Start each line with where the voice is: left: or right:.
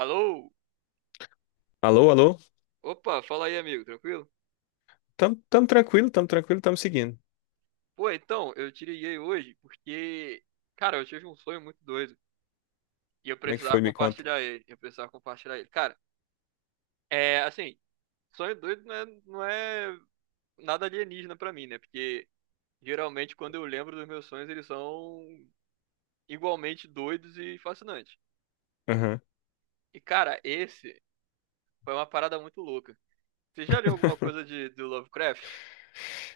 right: Alô?
left: Alô, alô?
right: Opa, fala aí, amigo, tranquilo?
left: Tamo tranquilo, tamo tranquilo, tamo seguindo.
right: Pô, então, eu te liguei hoje porque, cara, eu tive um sonho muito doido e eu
left: Como é que
right: precisava
left: foi? Me conta.
right: compartilhar ele. Eu precisava compartilhar ele. Cara, é assim, sonho doido não é nada alienígena pra mim, né? Porque geralmente quando eu lembro dos meus sonhos, eles são igualmente doidos e fascinantes.
left: Aham.
right: E, cara, esse foi uma parada muito louca. Você já leu alguma coisa do Lovecraft?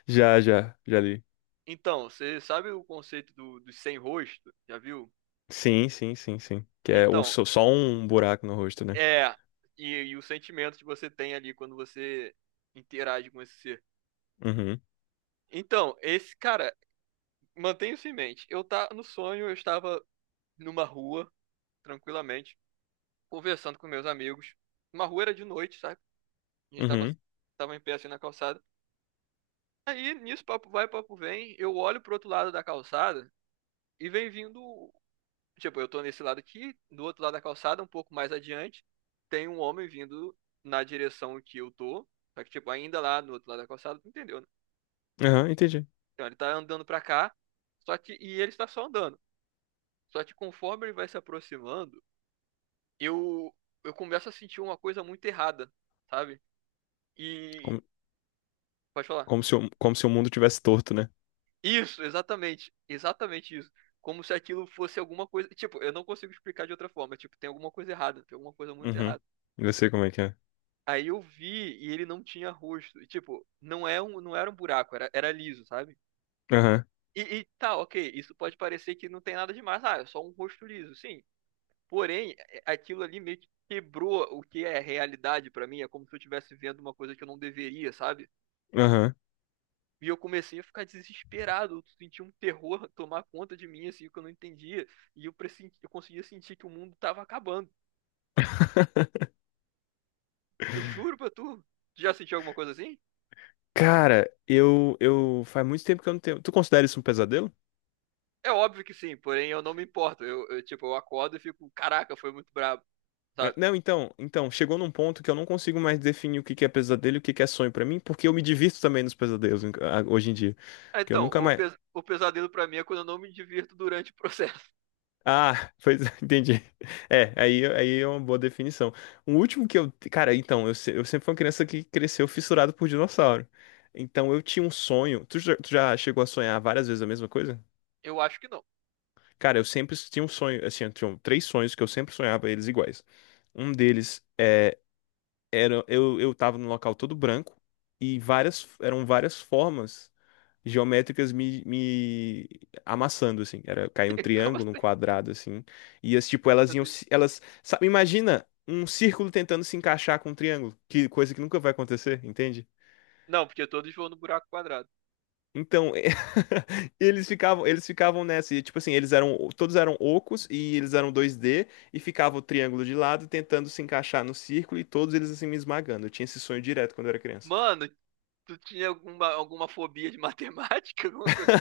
left: Já, já, já li.
right: Então, você sabe o conceito dos sem rosto? Já viu?
left: Sim, sim, sim, sim. Que é
right: Então.
left: só um buraco no rosto, né?
right: É, e o sentimento que você tem ali quando você interage com esse ser.
left: Uhum,
right: Então, esse cara, mantenha isso em mente. Eu tá no sonho, eu estava numa rua, tranquilamente, conversando com meus amigos. Uma rua era de noite, sabe? A gente tava,
left: uhum,
right: tava em pé assim na calçada. Aí, nisso, papo vai, papo vem. Eu olho pro outro lado da calçada e vem vindo. Tipo, eu tô nesse lado aqui, do outro lado da calçada, um pouco mais adiante, tem um homem vindo na direção que eu tô. Só que, tipo, ainda lá no outro lado da calçada, tu entendeu, né?
left: aham, entendi.
right: Então ele tá andando pra cá, só que. E ele está só andando. Só que conforme ele vai se aproximando, eu, eu começo a sentir uma coisa muito errada, sabe? E.
left: Como,
right: Pode falar.
left: como se o mundo tivesse torto, né?
right: Isso, exatamente. Exatamente isso. Como se aquilo fosse alguma coisa. Tipo, eu não consigo explicar de outra forma. Tipo, tem alguma coisa errada, tem alguma coisa muito
left: Uhum.
right: errada.
left: Eu sei como é que é.
right: Aí eu vi e ele não tinha rosto. E, tipo, não era um buraco, era liso, sabe?
left: Aham,
right: E, tá, ok, isso pode parecer que não tem nada demais. Ah, é só um rosto liso, sim. Porém, aquilo ali meio que quebrou o que é realidade pra mim. É como se eu estivesse vendo uma coisa que eu não deveria, sabe?
left: aham.
right: E eu comecei a ficar desesperado. Eu senti um terror tomar conta de mim, assim, que eu não entendia. Eu conseguia sentir que o mundo tava acabando. Eu juro pra tu. Tu já sentiu alguma coisa assim?
left: Cara, faz muito tempo que eu não tenho. Tu considera isso um pesadelo?
right: É óbvio que sim, porém eu não me importo. Eu, tipo, eu acordo e fico, caraca, foi muito brabo,
left: É,
right: sabe?
left: não, então, chegou num ponto que eu não consigo mais definir o que que é pesadelo e o que que é sonho pra mim, porque eu me divirto também nos pesadelos hoje em dia.
right: Ah,
left: Porque eu
right: então,
left: nunca
right: o,
left: mais...
right: pes- o pesadelo pra mim é quando eu não me divirto durante o processo.
left: Ah, pois entendi. É, aí é uma boa definição. O último que eu... Cara, então, eu, se- eu sempre fui uma criança que cresceu fissurado por dinossauro. Então eu tinha um sonho. Tu já chegou a sonhar várias vezes a mesma coisa?
right: Eu acho que não.
left: Cara, eu sempre tinha um sonho. Assim, eu tinha um, três sonhos que eu sempre sonhava eles iguais. Um deles era... Eu tava num local todo branco e eram várias formas geométricas me amassando, assim. Era cair um
right: Como
left: triângulo, um
right: assim?
left: quadrado, assim. Tipo, elas iam.
right: Assim,
left: Se- Elas. Sabe, imagina um círculo tentando se encaixar com um triângulo. Que coisa que nunca vai acontecer, entende?
right: não, porque todos vão no buraco quadrado.
left: Então, é, eles ficavam nessa, e tipo assim, todos eram ocos e eles eram dois d. E ficava o triângulo de lado tentando se encaixar no círculo e todos eles assim me esmagando. Eu tinha esse sonho direto quando eu era criança.
right: Mano, tu tinha alguma fobia de matemática? Alguma coisa?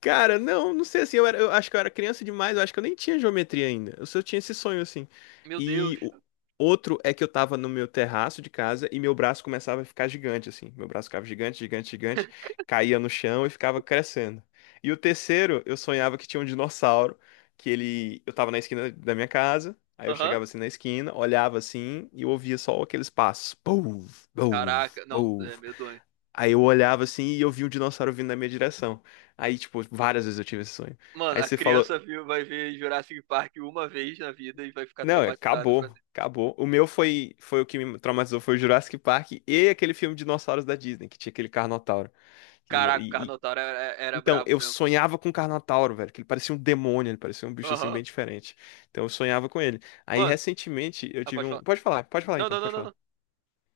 left: Cara, não, não sei assim, eu acho que eu era criança demais, eu acho que eu nem tinha geometria ainda. Eu só tinha esse sonho assim.
right: Meu Deus.
left: E o outro é que eu tava no meu terraço de casa e meu braço começava a ficar gigante assim. Meu braço ficava gigante, gigante, gigante, caía no chão e ficava crescendo. E o terceiro, eu sonhava que tinha um dinossauro, que ele, eu tava na esquina da minha casa, aí eu
right: Aham.
left: chegava assim na esquina, olhava assim e eu ouvia só aqueles passos, pou, pou,
right: Caraca, não,
left: pou.
right: é medonho.
left: Aí eu olhava assim e eu vi um dinossauro vindo na minha direção. Aí, tipo, várias vezes eu tive esse sonho.
right: Mano,
left: Aí
right: a
left: você falou,
right: criança viu, vai ver Jurassic Park uma vez na vida e vai ficar
left: não, é,
right: traumatizada pra
left: acabou,
right: sempre.
left: acabou. O meu foi o que me traumatizou, foi o Jurassic Park e aquele filme Dinossauros da Disney, que tinha aquele Carnotauro. E,
right: Caraca, o
left: e- e-
right: Carnotauro era
left: então,
right: brabo
left: eu
right: mesmo.
left: sonhava com o Carnotauro, velho, que ele parecia um demônio, ele parecia um bicho assim
right: Aham.
left: bem diferente. Então eu sonhava com ele. Aí
right: Mano,
left: recentemente eu
right: ah,
left: tive
right: pode
left: um...
right: falar.
left: Pode falar
right: Não,
left: então,
right: não, não,
left: pode
right: não,
left: falar.
right: não.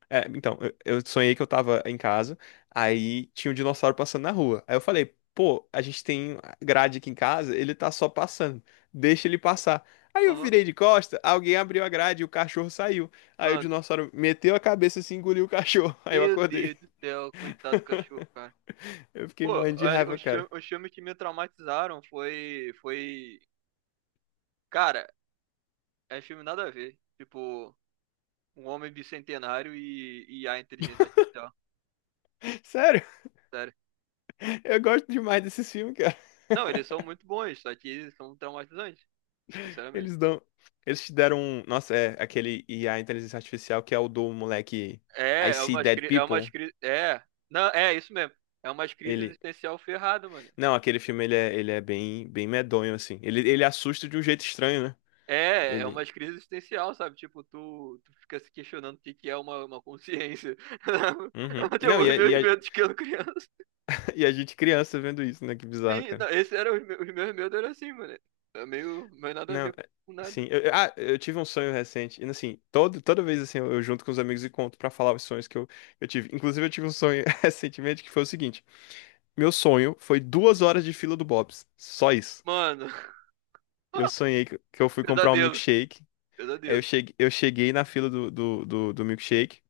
left: É, então, eu sonhei que eu tava em casa, aí tinha um dinossauro passando na rua. Aí eu falei, pô, a gente tem grade aqui em casa, ele tá só passando, deixa ele passar. Aí eu
right: Aham.
left: virei de costa, alguém abriu a grade e o cachorro saiu. Aí o
right: Mano,
left: dinossauro meteu a cabeça assim, e engoliu o cachorro. Aí eu
right: meu
left: acordei.
right: Deus do céu, coitado do cachorro, cara.
left: Eu fiquei
right: Pô,
left: morrendo de raiva,
right: os
left: cara.
right: filmes, os filmes que me traumatizaram foi, cara, é filme nada a ver. Tipo, um homem bicentenário e a inteligência artificial,
left: Sério,
right: sério.
left: eu gosto demais desses filmes, cara.
right: Não, eles são muito bons, só que eles são traumatizantes, sinceramente.
left: Eles dão... Eles te deram um... Nossa, é aquele I, a inteligência artificial, que é o do moleque
right: É,
left: I
right: é
left: See
right: uma,
left: Dead
right: é uma,
left: People.
right: é, não, é isso mesmo. É uma crise
left: Ele.
right: existencial ferrada, mano.
left: Não, aquele filme ele é bem, bem medonho, assim. Ele assusta de um jeito estranho, né?
right: É uma
left: Ele.
right: crise existencial, sabe? Tipo, tu fica se questionando o que que é uma consciência.
left: Uhum. Não,
right: Tipo, os meus medos que eu criança.
left: e a gente criança vendo isso, né? Que bizarro,
right: Sim,
left: cara.
right: não, esse era os meus medos era assim, mano. É meio, meio nada a
left: Não,
right: ver com nada.
left: sim. Eu tive um sonho recente. E assim, todo, toda vez assim, eu junto com os amigos e conto pra falar os sonhos que eu tive. Inclusive, eu tive um sonho recentemente que foi o seguinte: meu sonho foi 2 horas de fila do Bob's. Só isso.
right: Mano,
left: Eu sonhei que eu fui comprar um
right: pesadelo,
left: milkshake. Aí eu
right: pesadelo.
left: cheguei, eu cheguei na fila do milkshake.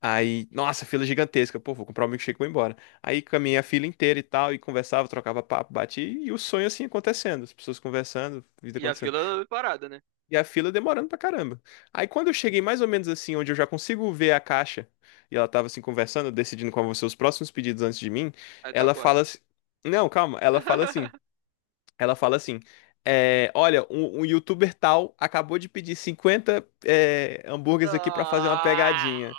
left: Aí, nossa, fila gigantesca. Pô, vou comprar o um milkshake e vou embora. Aí caminhei a fila inteira e tal, e conversava, trocava papo, bati, e o sonho assim acontecendo, as pessoas conversando, vida
right: E a
left: acontecendo.
right: fila é parada, né?
left: E a fila demorando pra caramba. Aí quando eu cheguei mais ou menos assim, onde eu já consigo ver a caixa, e ela tava assim conversando, decidindo qual vão ser os próximos pedidos antes de mim,
right: Aí tu
left: ela
right: acorda.
left: fala assim. Não, calma, ela fala assim. Ela fala assim. Olha, um youtuber tal acabou de pedir 50 hambúrgueres aqui pra fazer uma
right: Não,
left: pegadinha.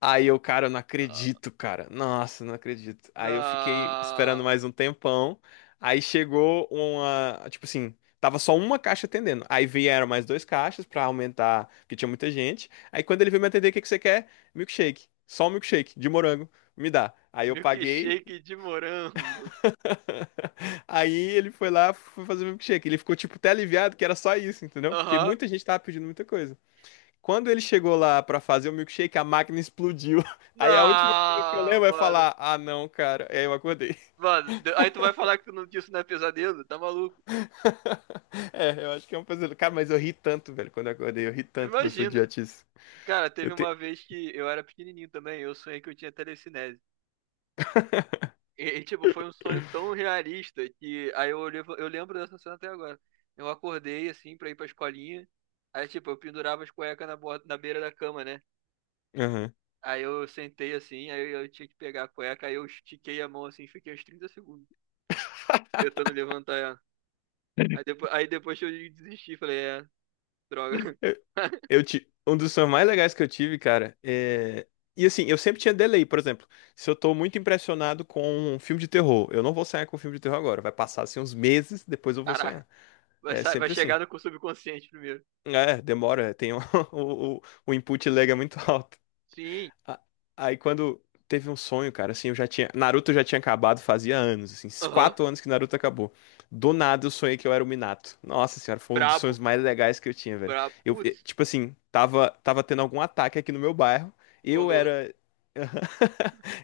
left: Aí eu, cara, eu não acredito, cara. Nossa, não acredito. Aí eu fiquei esperando
right: não.
left: mais um tempão. Aí chegou tipo assim, tava só uma caixa atendendo. Aí vieram mais dois caixas pra aumentar, porque tinha muita gente. Aí quando ele veio me atender, o que que você quer? Milkshake. Só um milkshake de morango. Me dá. Aí eu paguei.
right: Milkshake de morango.
left: Aí ele foi lá, foi fazer o milkshake. Ele ficou tipo até aliviado que era só isso, entendeu? Porque
right: Aham.
left: muita gente tava pedindo muita coisa. Quando ele chegou lá pra fazer o milkshake, a máquina explodiu. Aí a última coisa que eu
right: Não,
left: lembro é
right: mano.
left: falar: ah, não, cara. E aí eu acordei.
right: Mano, aí tu vai falar que tu não, que isso não é pesadelo? Tá maluco?
left: É, eu acho que é um pesadelo. Cara, mas eu ri tanto, velho, quando eu acordei. Eu ri tanto dessa
right: Imagina.
left: idiotice.
right: Cara,
left: Eu
right: teve
left: te...
right: uma vez que eu era pequenininho também, eu sonhei que eu tinha telecinese. E, tipo, foi um sonho tão realista que aí eu olhei, eu lembro dessa cena até agora. Eu acordei assim pra ir pra escolinha. Aí, tipo, eu pendurava as cuecas na beira da cama, né?
left: Aham.
right: Aí eu sentei assim, aí eu tinha que pegar a cueca, aí eu estiquei a mão assim, fiquei uns 30 segundos tentando levantar ela. Aí depois que eu desisti, falei, droga.
left: Eu, Um dos sonhos mais legais que eu tive, cara, é... E assim, eu sempre tinha delay, por exemplo. Se eu tô muito impressionado com um filme de terror, eu não vou sonhar com um filme de terror agora. Vai passar assim uns meses, depois eu vou
right: Caraca.
left: sonhar.
right: Vai,
left: É
right: vai
left: sempre assim.
right: chegar no subconsciente primeiro.
left: É, demora, o input lag é muito alto.
right: Sim.
left: A- Aí quando teve um sonho, cara, assim, eu já tinha. Naruto já tinha acabado fazia anos, assim, esses
right: Aham. Uhum.
left: 4 anos que Naruto acabou. Do nada eu sonhei que eu era o Minato. Nossa senhora, foi um dos
right: Brabo.
left: sonhos mais legais que eu tinha, velho.
right: Brabo.
left: Eu, eh,
right: Putz,
left: tipo assim, tava tendo algum ataque aqui no meu bairro. Eu
right: Konoha.
left: era.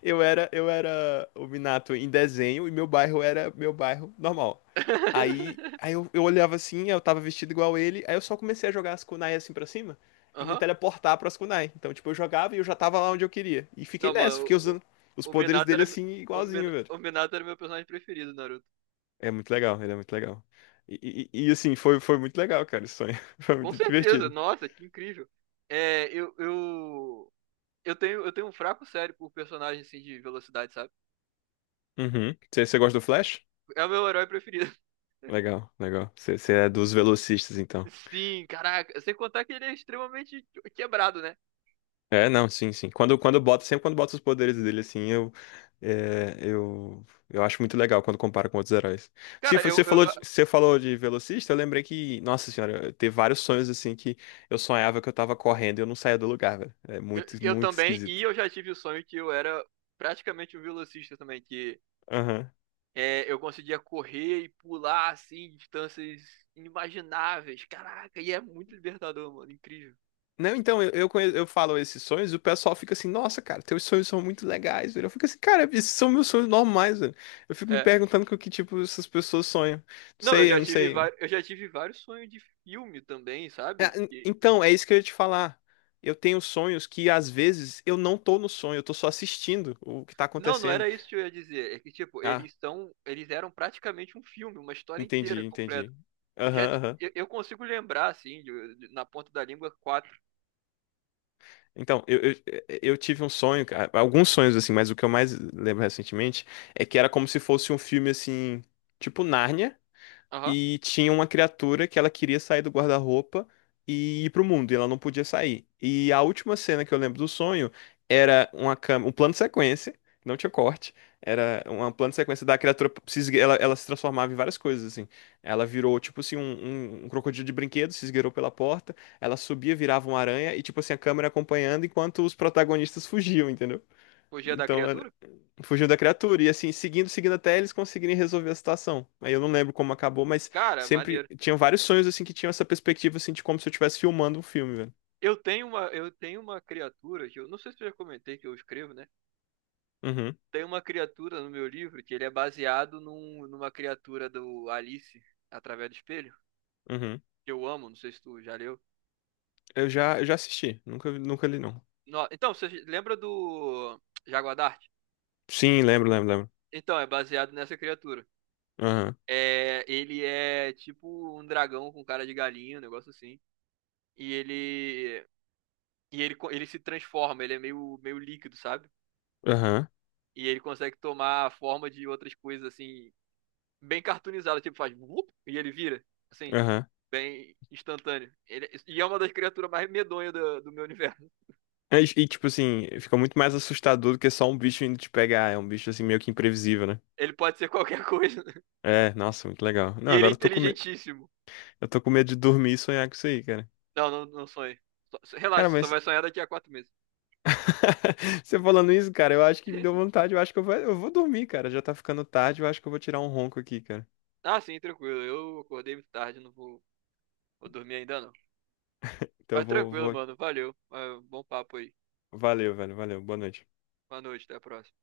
left: Eu era o Minato em desenho e meu bairro era meu bairro normal. Aí, aí eu olhava assim, eu tava vestido igual ele, aí eu só comecei a jogar as kunai assim pra cima e me
right: Aham.
left: teleportar pra Askunai. Então, tipo, eu jogava e eu já tava lá onde eu queria. E fiquei
right: Não,
left: nessa,
right: mano,
left: fiquei usando os
right: o
left: poderes
right: Minato
left: dele
right: era.
left: assim,
right: O, Min-
left: igualzinho, velho.
right: o Minato era meu personagem preferido, Naruto.
left: É muito legal, ele é muito legal. Assim, foi muito legal, cara, esse sonho. Foi
right: Com
left: muito
right: certeza,
left: divertido.
right: nossa, que incrível. É, eu tenho um fraco sério por personagem assim de velocidade, sabe?
left: Uhum. Você gosta do Flash?
right: É o meu herói preferido.
left: Legal, legal. Você é dos velocistas, então.
right: Sim, caraca. Sem contar que ele é extremamente quebrado, né?
left: É, não, sim, sim. Quando bota, sempre quando bota os poderes dele, assim, eu acho muito legal quando compara com outros heróis. Se
right: Cara,
left: fo-
right: eu,
left: você
right: eu,
left: falou, você falou de velocista, eu lembrei que, nossa senhora, eu teve vários sonhos, assim, que eu sonhava que eu tava correndo e eu não saía do lugar, velho. É
right: Eu,
left: muito,
right: eu
left: muito
right: também, e
left: esquisito.
right: eu já tive o sonho que eu era praticamente um velocista também, que
left: Aham.
right: eu conseguia correr e pular assim, distâncias inimagináveis. Caraca, e é muito libertador, mano, incrível.
left: Não, então, eu falo esses sonhos e o pessoal fica assim, nossa, cara, teus sonhos são muito legais, velho. Eu fico assim, cara, esses são meus sonhos normais, velho. Eu fico me
right: É.
left: perguntando com que tipo essas pessoas sonham. Não
right: Não, eu
left: sei,
right: já
left: eu não
right: tive,
left: sei.
right: va- eu já tive vários sonhos de filme também,
left: É,
right: sabe?
left: então, é isso que eu ia te falar. Eu tenho sonhos que às vezes eu não tô no sonho, eu tô só assistindo o que tá
right: Não, não
left: acontecendo.
right: era isso que eu ia dizer. É que, tipo,
left: Ah,
right: eles eram praticamente um filme, uma história inteira
left: entendi,
right: completa.
left: entendi.
right: Já,
left: Aham,
right: ti-
left: aham.
right: eu, eu consigo lembrar, assim, na ponta da língua, quatro.
left: Então, eu tive um sonho, cara, alguns sonhos assim, mas o que eu mais lembro recentemente é que era como se fosse um filme assim, tipo Nárnia.
right: Aham.
left: E tinha uma criatura que ela queria sair do guarda-roupa e ir pro mundo, e ela não podia sair. E a última cena que eu lembro do sonho era uma câmera, um plano de sequência, não tinha corte, era um plano de sequência da criatura, se esgue- ela se transformava em várias coisas, assim. Ela virou, tipo assim, um crocodilo de brinquedo, se esgueirou pela porta, ela subia, virava uma aranha, e tipo assim, a câmera acompanhando enquanto os protagonistas fugiam, entendeu?
right: O Dia da
left: Então
right: Criatura?
left: fugiu da criatura, e assim, seguindo, seguindo até eles conseguirem resolver a situação. Aí eu não lembro como acabou, mas
right: Cara,
left: sempre
right: maneiro.
left: tinha vários sonhos assim que tinham essa perspectiva assim de como se eu estivesse filmando um filme, velho.
right: Eu tenho uma criatura que eu não sei se eu já comentei que eu escrevo, né?
left: Uhum,
right: Tem uma criatura no meu livro que ele é baseado numa criatura do Alice através do espelho,
left: uhum.
right: que eu amo, não sei se tu já leu.
left: Eu já assisti, nunca, nunca li não.
right: Então, você lembra do Jaguar Dart?
left: Sim, lembro, lembro, lembro.
right: Então, é baseado nessa criatura.
left: Aham,
right: É, ele é tipo um dragão com cara de galinha, um negócio assim. E ele e ele se transforma, ele é meio meio líquido, sabe?
left: aham,
right: E ele consegue tomar a forma de outras coisas assim bem cartoonizado, tipo, faz vup, e ele vira, assim,
left: aham.
right: bem instantâneo. E é uma das criaturas mais medonhas do meu universo.
left: Tipo assim, fica muito mais assustador do que só um bicho indo te pegar, é um bicho assim meio que imprevisível, né?
right: Ele pode ser qualquer coisa.
left: É, nossa, muito legal. Não,
right: E ele é
left: agora eu tô com medo,
right: inteligentíssimo.
left: eu tô com medo de dormir e sonhar com isso aí, cara.
right: Não, não, não sonhe.
left: Cara,
right: Relaxa, você só
left: mas
right: vai sonhar daqui a 4 meses.
left: você falando isso, cara, eu acho que me deu vontade. Eu acho que eu vou dormir, cara. Já tá ficando tarde. Eu acho que eu vou tirar um ronco aqui, cara.
right: Ah, sim, tranquilo. Eu acordei muito tarde, não vou, vou dormir ainda não.
left: Então
right: Mas
left: eu vou,
right: tranquilo,
left: vou.
right: mano. Valeu. Ah, bom papo aí.
left: Valeu, velho. Valeu. Boa noite.
right: Boa noite, até a próxima.